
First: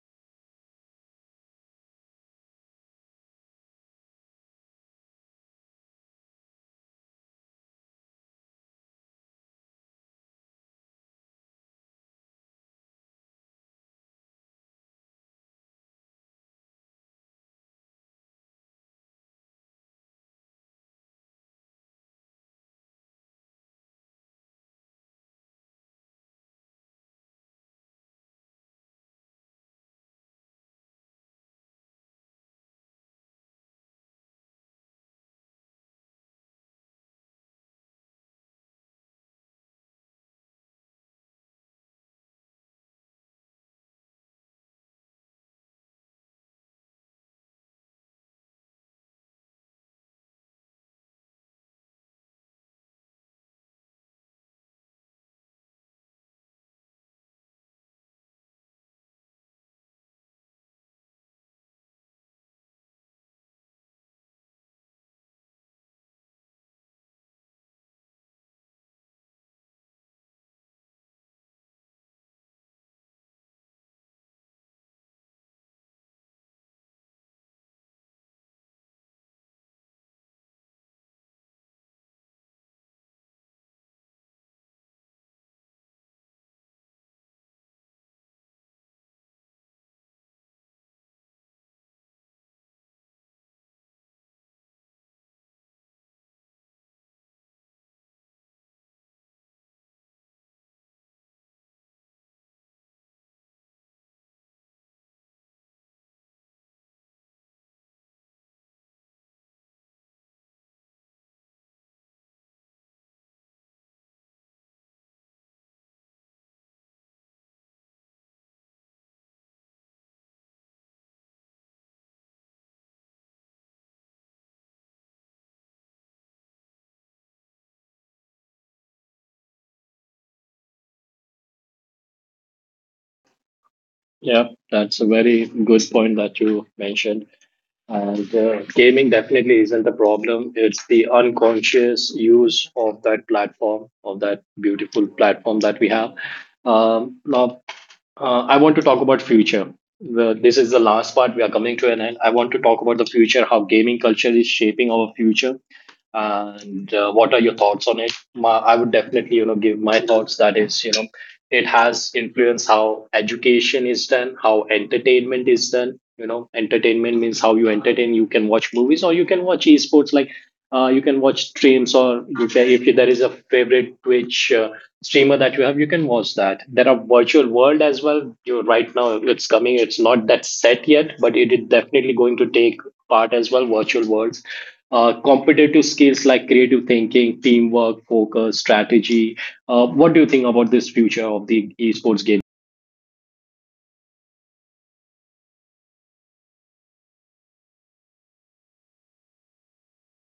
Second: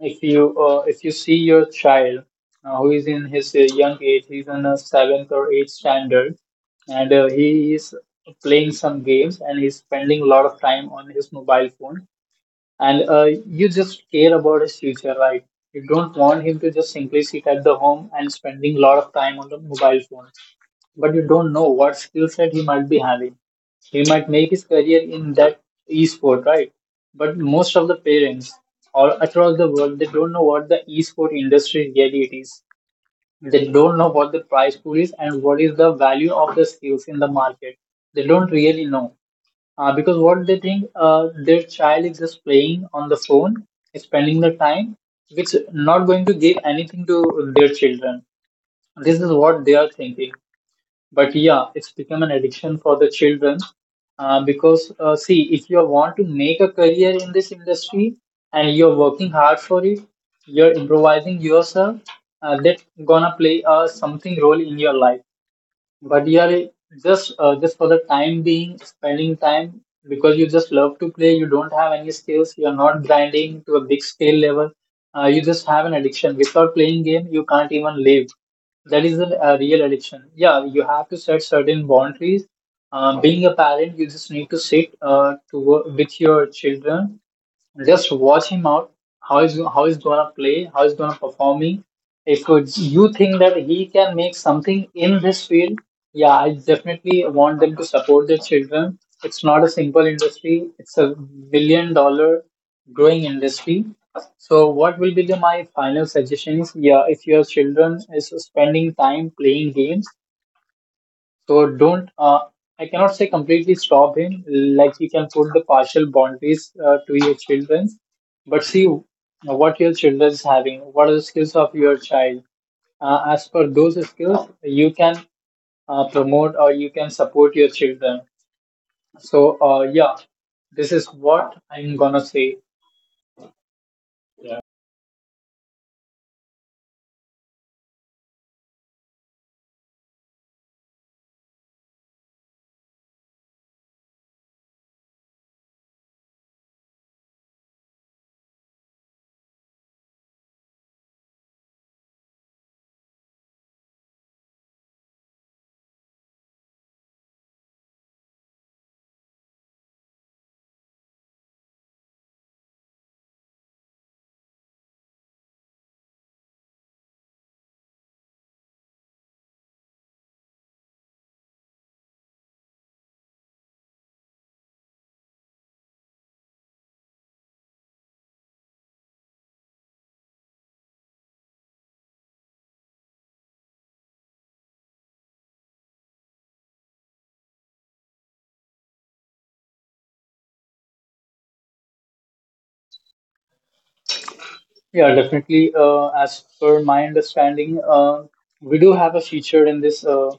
[SPEAKER 2] If you see your child who is in his young age, he's in a seventh or eighth standard, and he is playing some games, and he's spending a lot of time on his mobile phone, and you just care about his future, right? You don't want him to just simply sit at the home and spending a lot of time on the mobile phone. But you don't know what skill set he might be having. He might make his career in that e-sport, right? But most of the parents or across the world, they don't know what the e-sport industry really it is. They don't know what the price pool is, and what is the value of the skills in the market. They don't really know. Because what they think, their child is just playing on the phone, spending the time, which not going to give anything to their children. This is what they are thinking. But yeah, it's become an addiction for the children, because see, if you want to make a career in this industry and you're working hard for it, you're improvising yourself. That's gonna play something role in your life. But you are just for the time being spending time, because you just love to play. You don't have any skills, you are not grinding to a big scale level. You just have an addiction, without playing game you can't even live. That is a real addiction. Yeah, you have to set certain boundaries. Being a parent, you just need to sit to work with your children, just watch him out. How is, how is gonna play? How is gonna performing? If it's, you think that he can make something in this field, yeah, I definitely want them to support their children. It's not a simple industry. It's a $1 billion growing industry. So what will be the, my final suggestion is, yeah, if your children is spending time playing games, so don't, I cannot say completely stop him. Like, you can put the partial boundaries to your children, but see what your children is having. What are the skills of your child? As per those skills, you can promote or you can support your children. So yeah, this is what I'm gonna say.
[SPEAKER 1] Yeah, that's a very good point that you mentioned. And gaming definitely isn't the problem. It's the unconscious use of that platform, of that beautiful platform that we have. Um, now, I want to talk about future. This is the last part. We are coming to an end. I want to talk about the future, how gaming culture is shaping our future, and what are your thoughts on it. I would definitely, you know, give my thoughts, that is, you know, it has influenced how education is done, how entertainment is done. You know, entertainment means how you entertain. You can watch movies, or you can watch esports, like you can watch streams, or you can, if there is a favorite twitch streamer that you have, you can watch that. There are virtual world as well. You, right now, it's coming, it's not that set yet, but it is definitely going to take part as well, virtual worlds. Competitive skills like creative thinking, teamwork, focus, strategy. What do you think about this future of the esports game?
[SPEAKER 2] Yeah, definitely. As per my understanding, we do have a feature in this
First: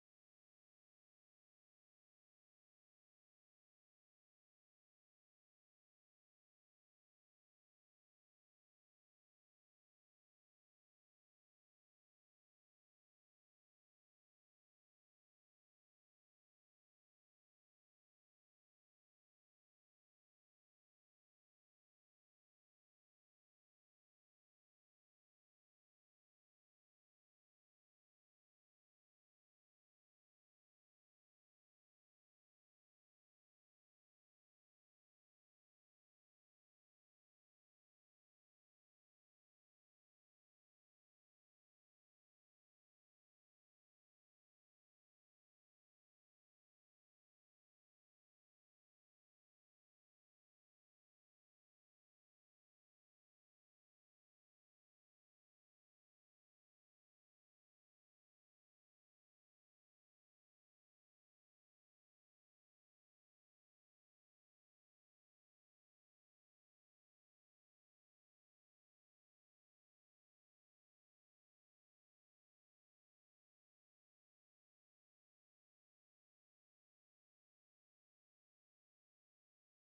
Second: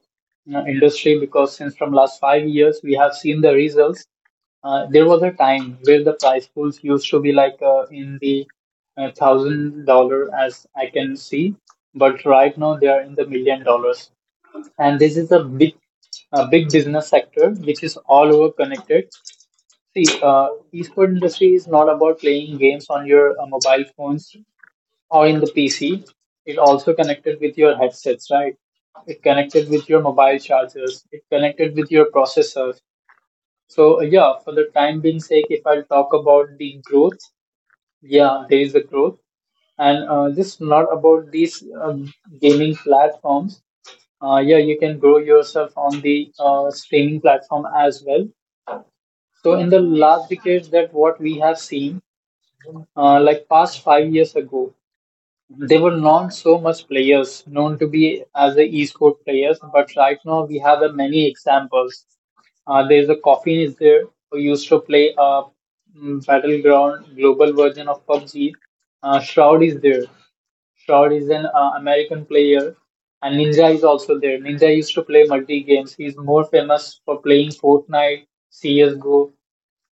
[SPEAKER 2] you know, industry, because since from last 5 years we have seen the results. There was a time where the prize pools used to be like in the $1,000, as I can see, but right now they are in the $1 millions, and this is a big, a big business sector which is all over connected. See, esport industry is not about playing games on your mobile phones or in the PC. It also connected with your headsets, right? It connected with your mobile chargers. It connected with your processors. So yeah, for the time being sake, if I'll talk about the growth, yeah, there is a growth, and just not about these gaming platforms. Yeah, you can grow yourself on the streaming platform as well. So in the last decades, that what we have seen, like past 5 years ago, they were not so much players known to be as the esport players, but right now we have many examples. There's a Coffin is there, who used to play a battleground global version of PUBG. Shroud is there. Shroud is an American player, and Ninja is also there. Ninja used to play multi games. He's more famous for playing Fortnite, CS:GO,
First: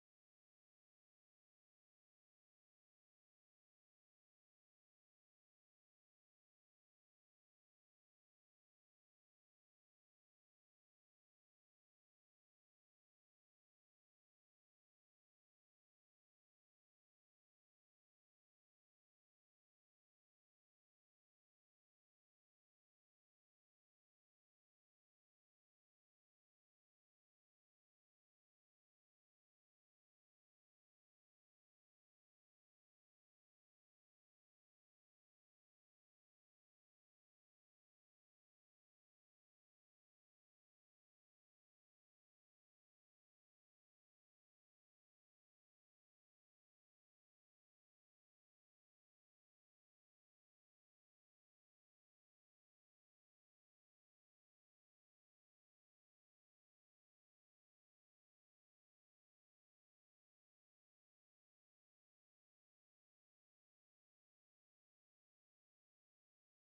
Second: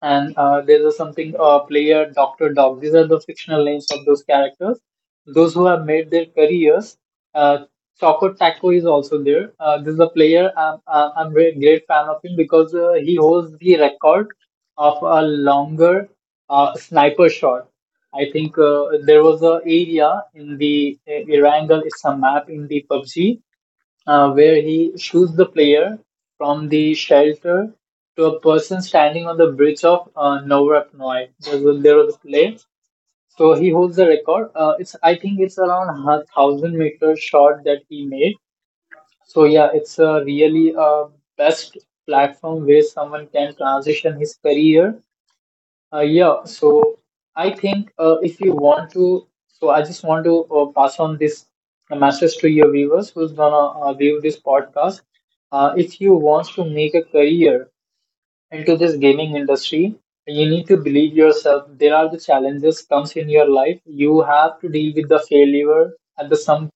[SPEAKER 2] and there's a something player Doctor Dog. These are the fictional names of those characters, those who have made their careers. Uh, Choco Taco is also there. This is a player. I'm very great fan of him, because he holds the record of a longer sniper shot. I think there was a area in the Irangal, it's a map in the PUBG, where he shoots the player from the shelter to a person standing on the bridge of Novorapnoy. There was a play. So he holds the record. It's, I think it's around a 1,000 meter shot that he made. So yeah, it's a really best platform where someone can transition his career. Yeah, so I think if you want to, so I just want to pass on this message to your viewers who's gonna view this podcast. If you want to make a career into this gaming industry, you need to believe yourself. There are the challenges comes in your life. You have to deal with the failure at the some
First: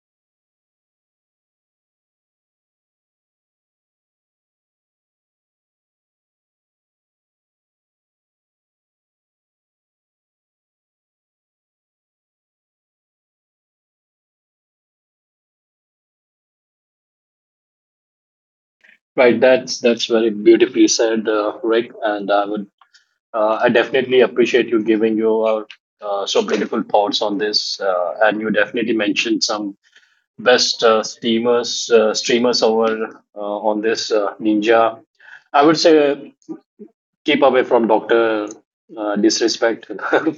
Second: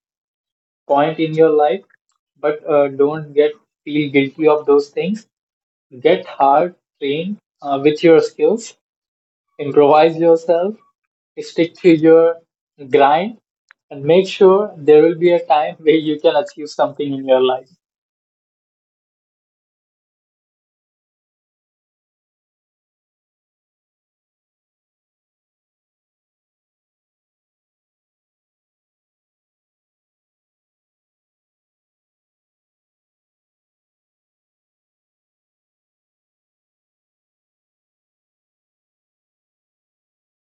[SPEAKER 2] point in your life, but don't get feel guilty of those things. Get hard, train with your skills, improvise yourself. Stick to your grind, and make sure there will be a time where you can achieve something in your life.
[SPEAKER 1] Right, that's very beautifully said, Rick. And I would I definitely appreciate you giving your so beautiful thoughts on this. And you definitely mentioned some best streamers over on this, Ninja. I would say, keep away from Dr. Disrespect.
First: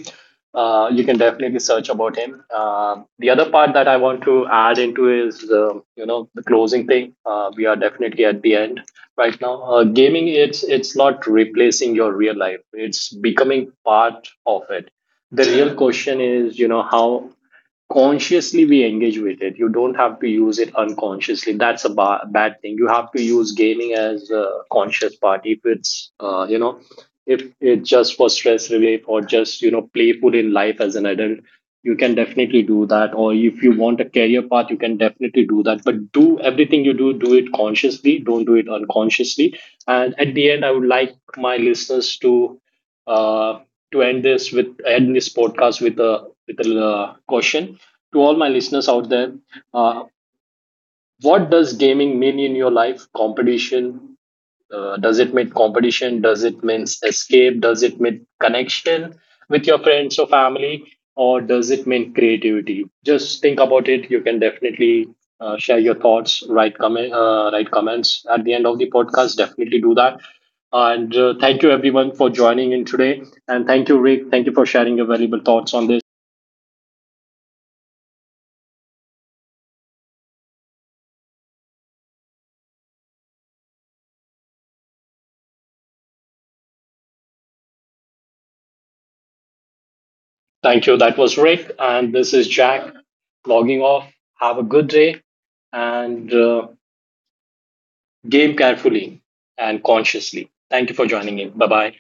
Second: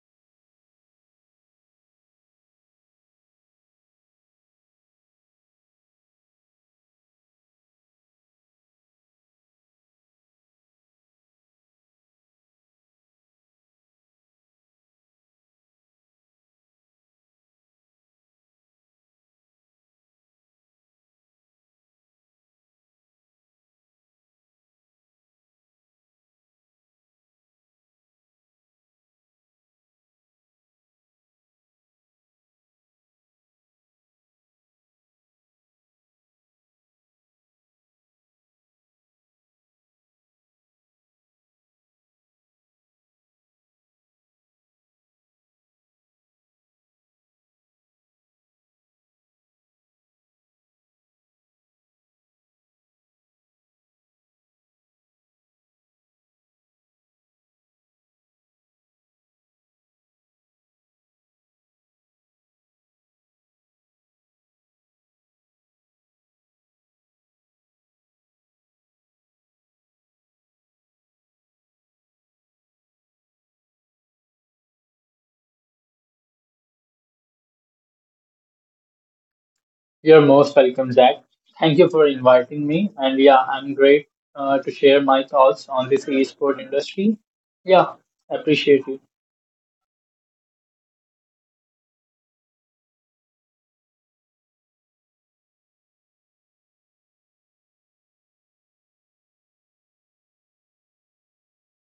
[SPEAKER 1] You can definitely search about him. The other part that I want to add into is, you know, the closing thing. We are definitely at the end right now. Gaming, it's not replacing your real life. It's becoming part of it. The real question is, you know, how consciously we engage with it. You don't have to use it unconsciously. That's a bad thing. You have to use gaming as a conscious part. If it's, you know, if it's just for stress relief, or just, you know, playful in life as an adult, you can definitely do that. Or if you want a career path, you can definitely do that. But do everything you do, do it consciously, don't do it unconsciously. And at the end, I would like my listeners to uh, end this with, end this podcast, with a, with a question to all my listeners out there. Uh, what does gaming mean in your life? Does it mean competition? Does it mean escape? Does it mean connection with your friends or family? Or does it mean creativity? Just think about it. You can definitely share your thoughts, write, comment, write comments at the end of the podcast. Definitely do that. And thank you everyone for joining in today. And thank you, Rick. Thank you for sharing your valuable thoughts on this.
[SPEAKER 2] You're most welcome, Jack. Thank you for inviting me. And yeah, I'm great to share my thoughts on this esport industry. Yeah, appreciate it.
[SPEAKER 1] Thank you. That was Rick. And this is Jack logging off. Have a good day. And game carefully and consciously. Thank you for joining in. Bye bye.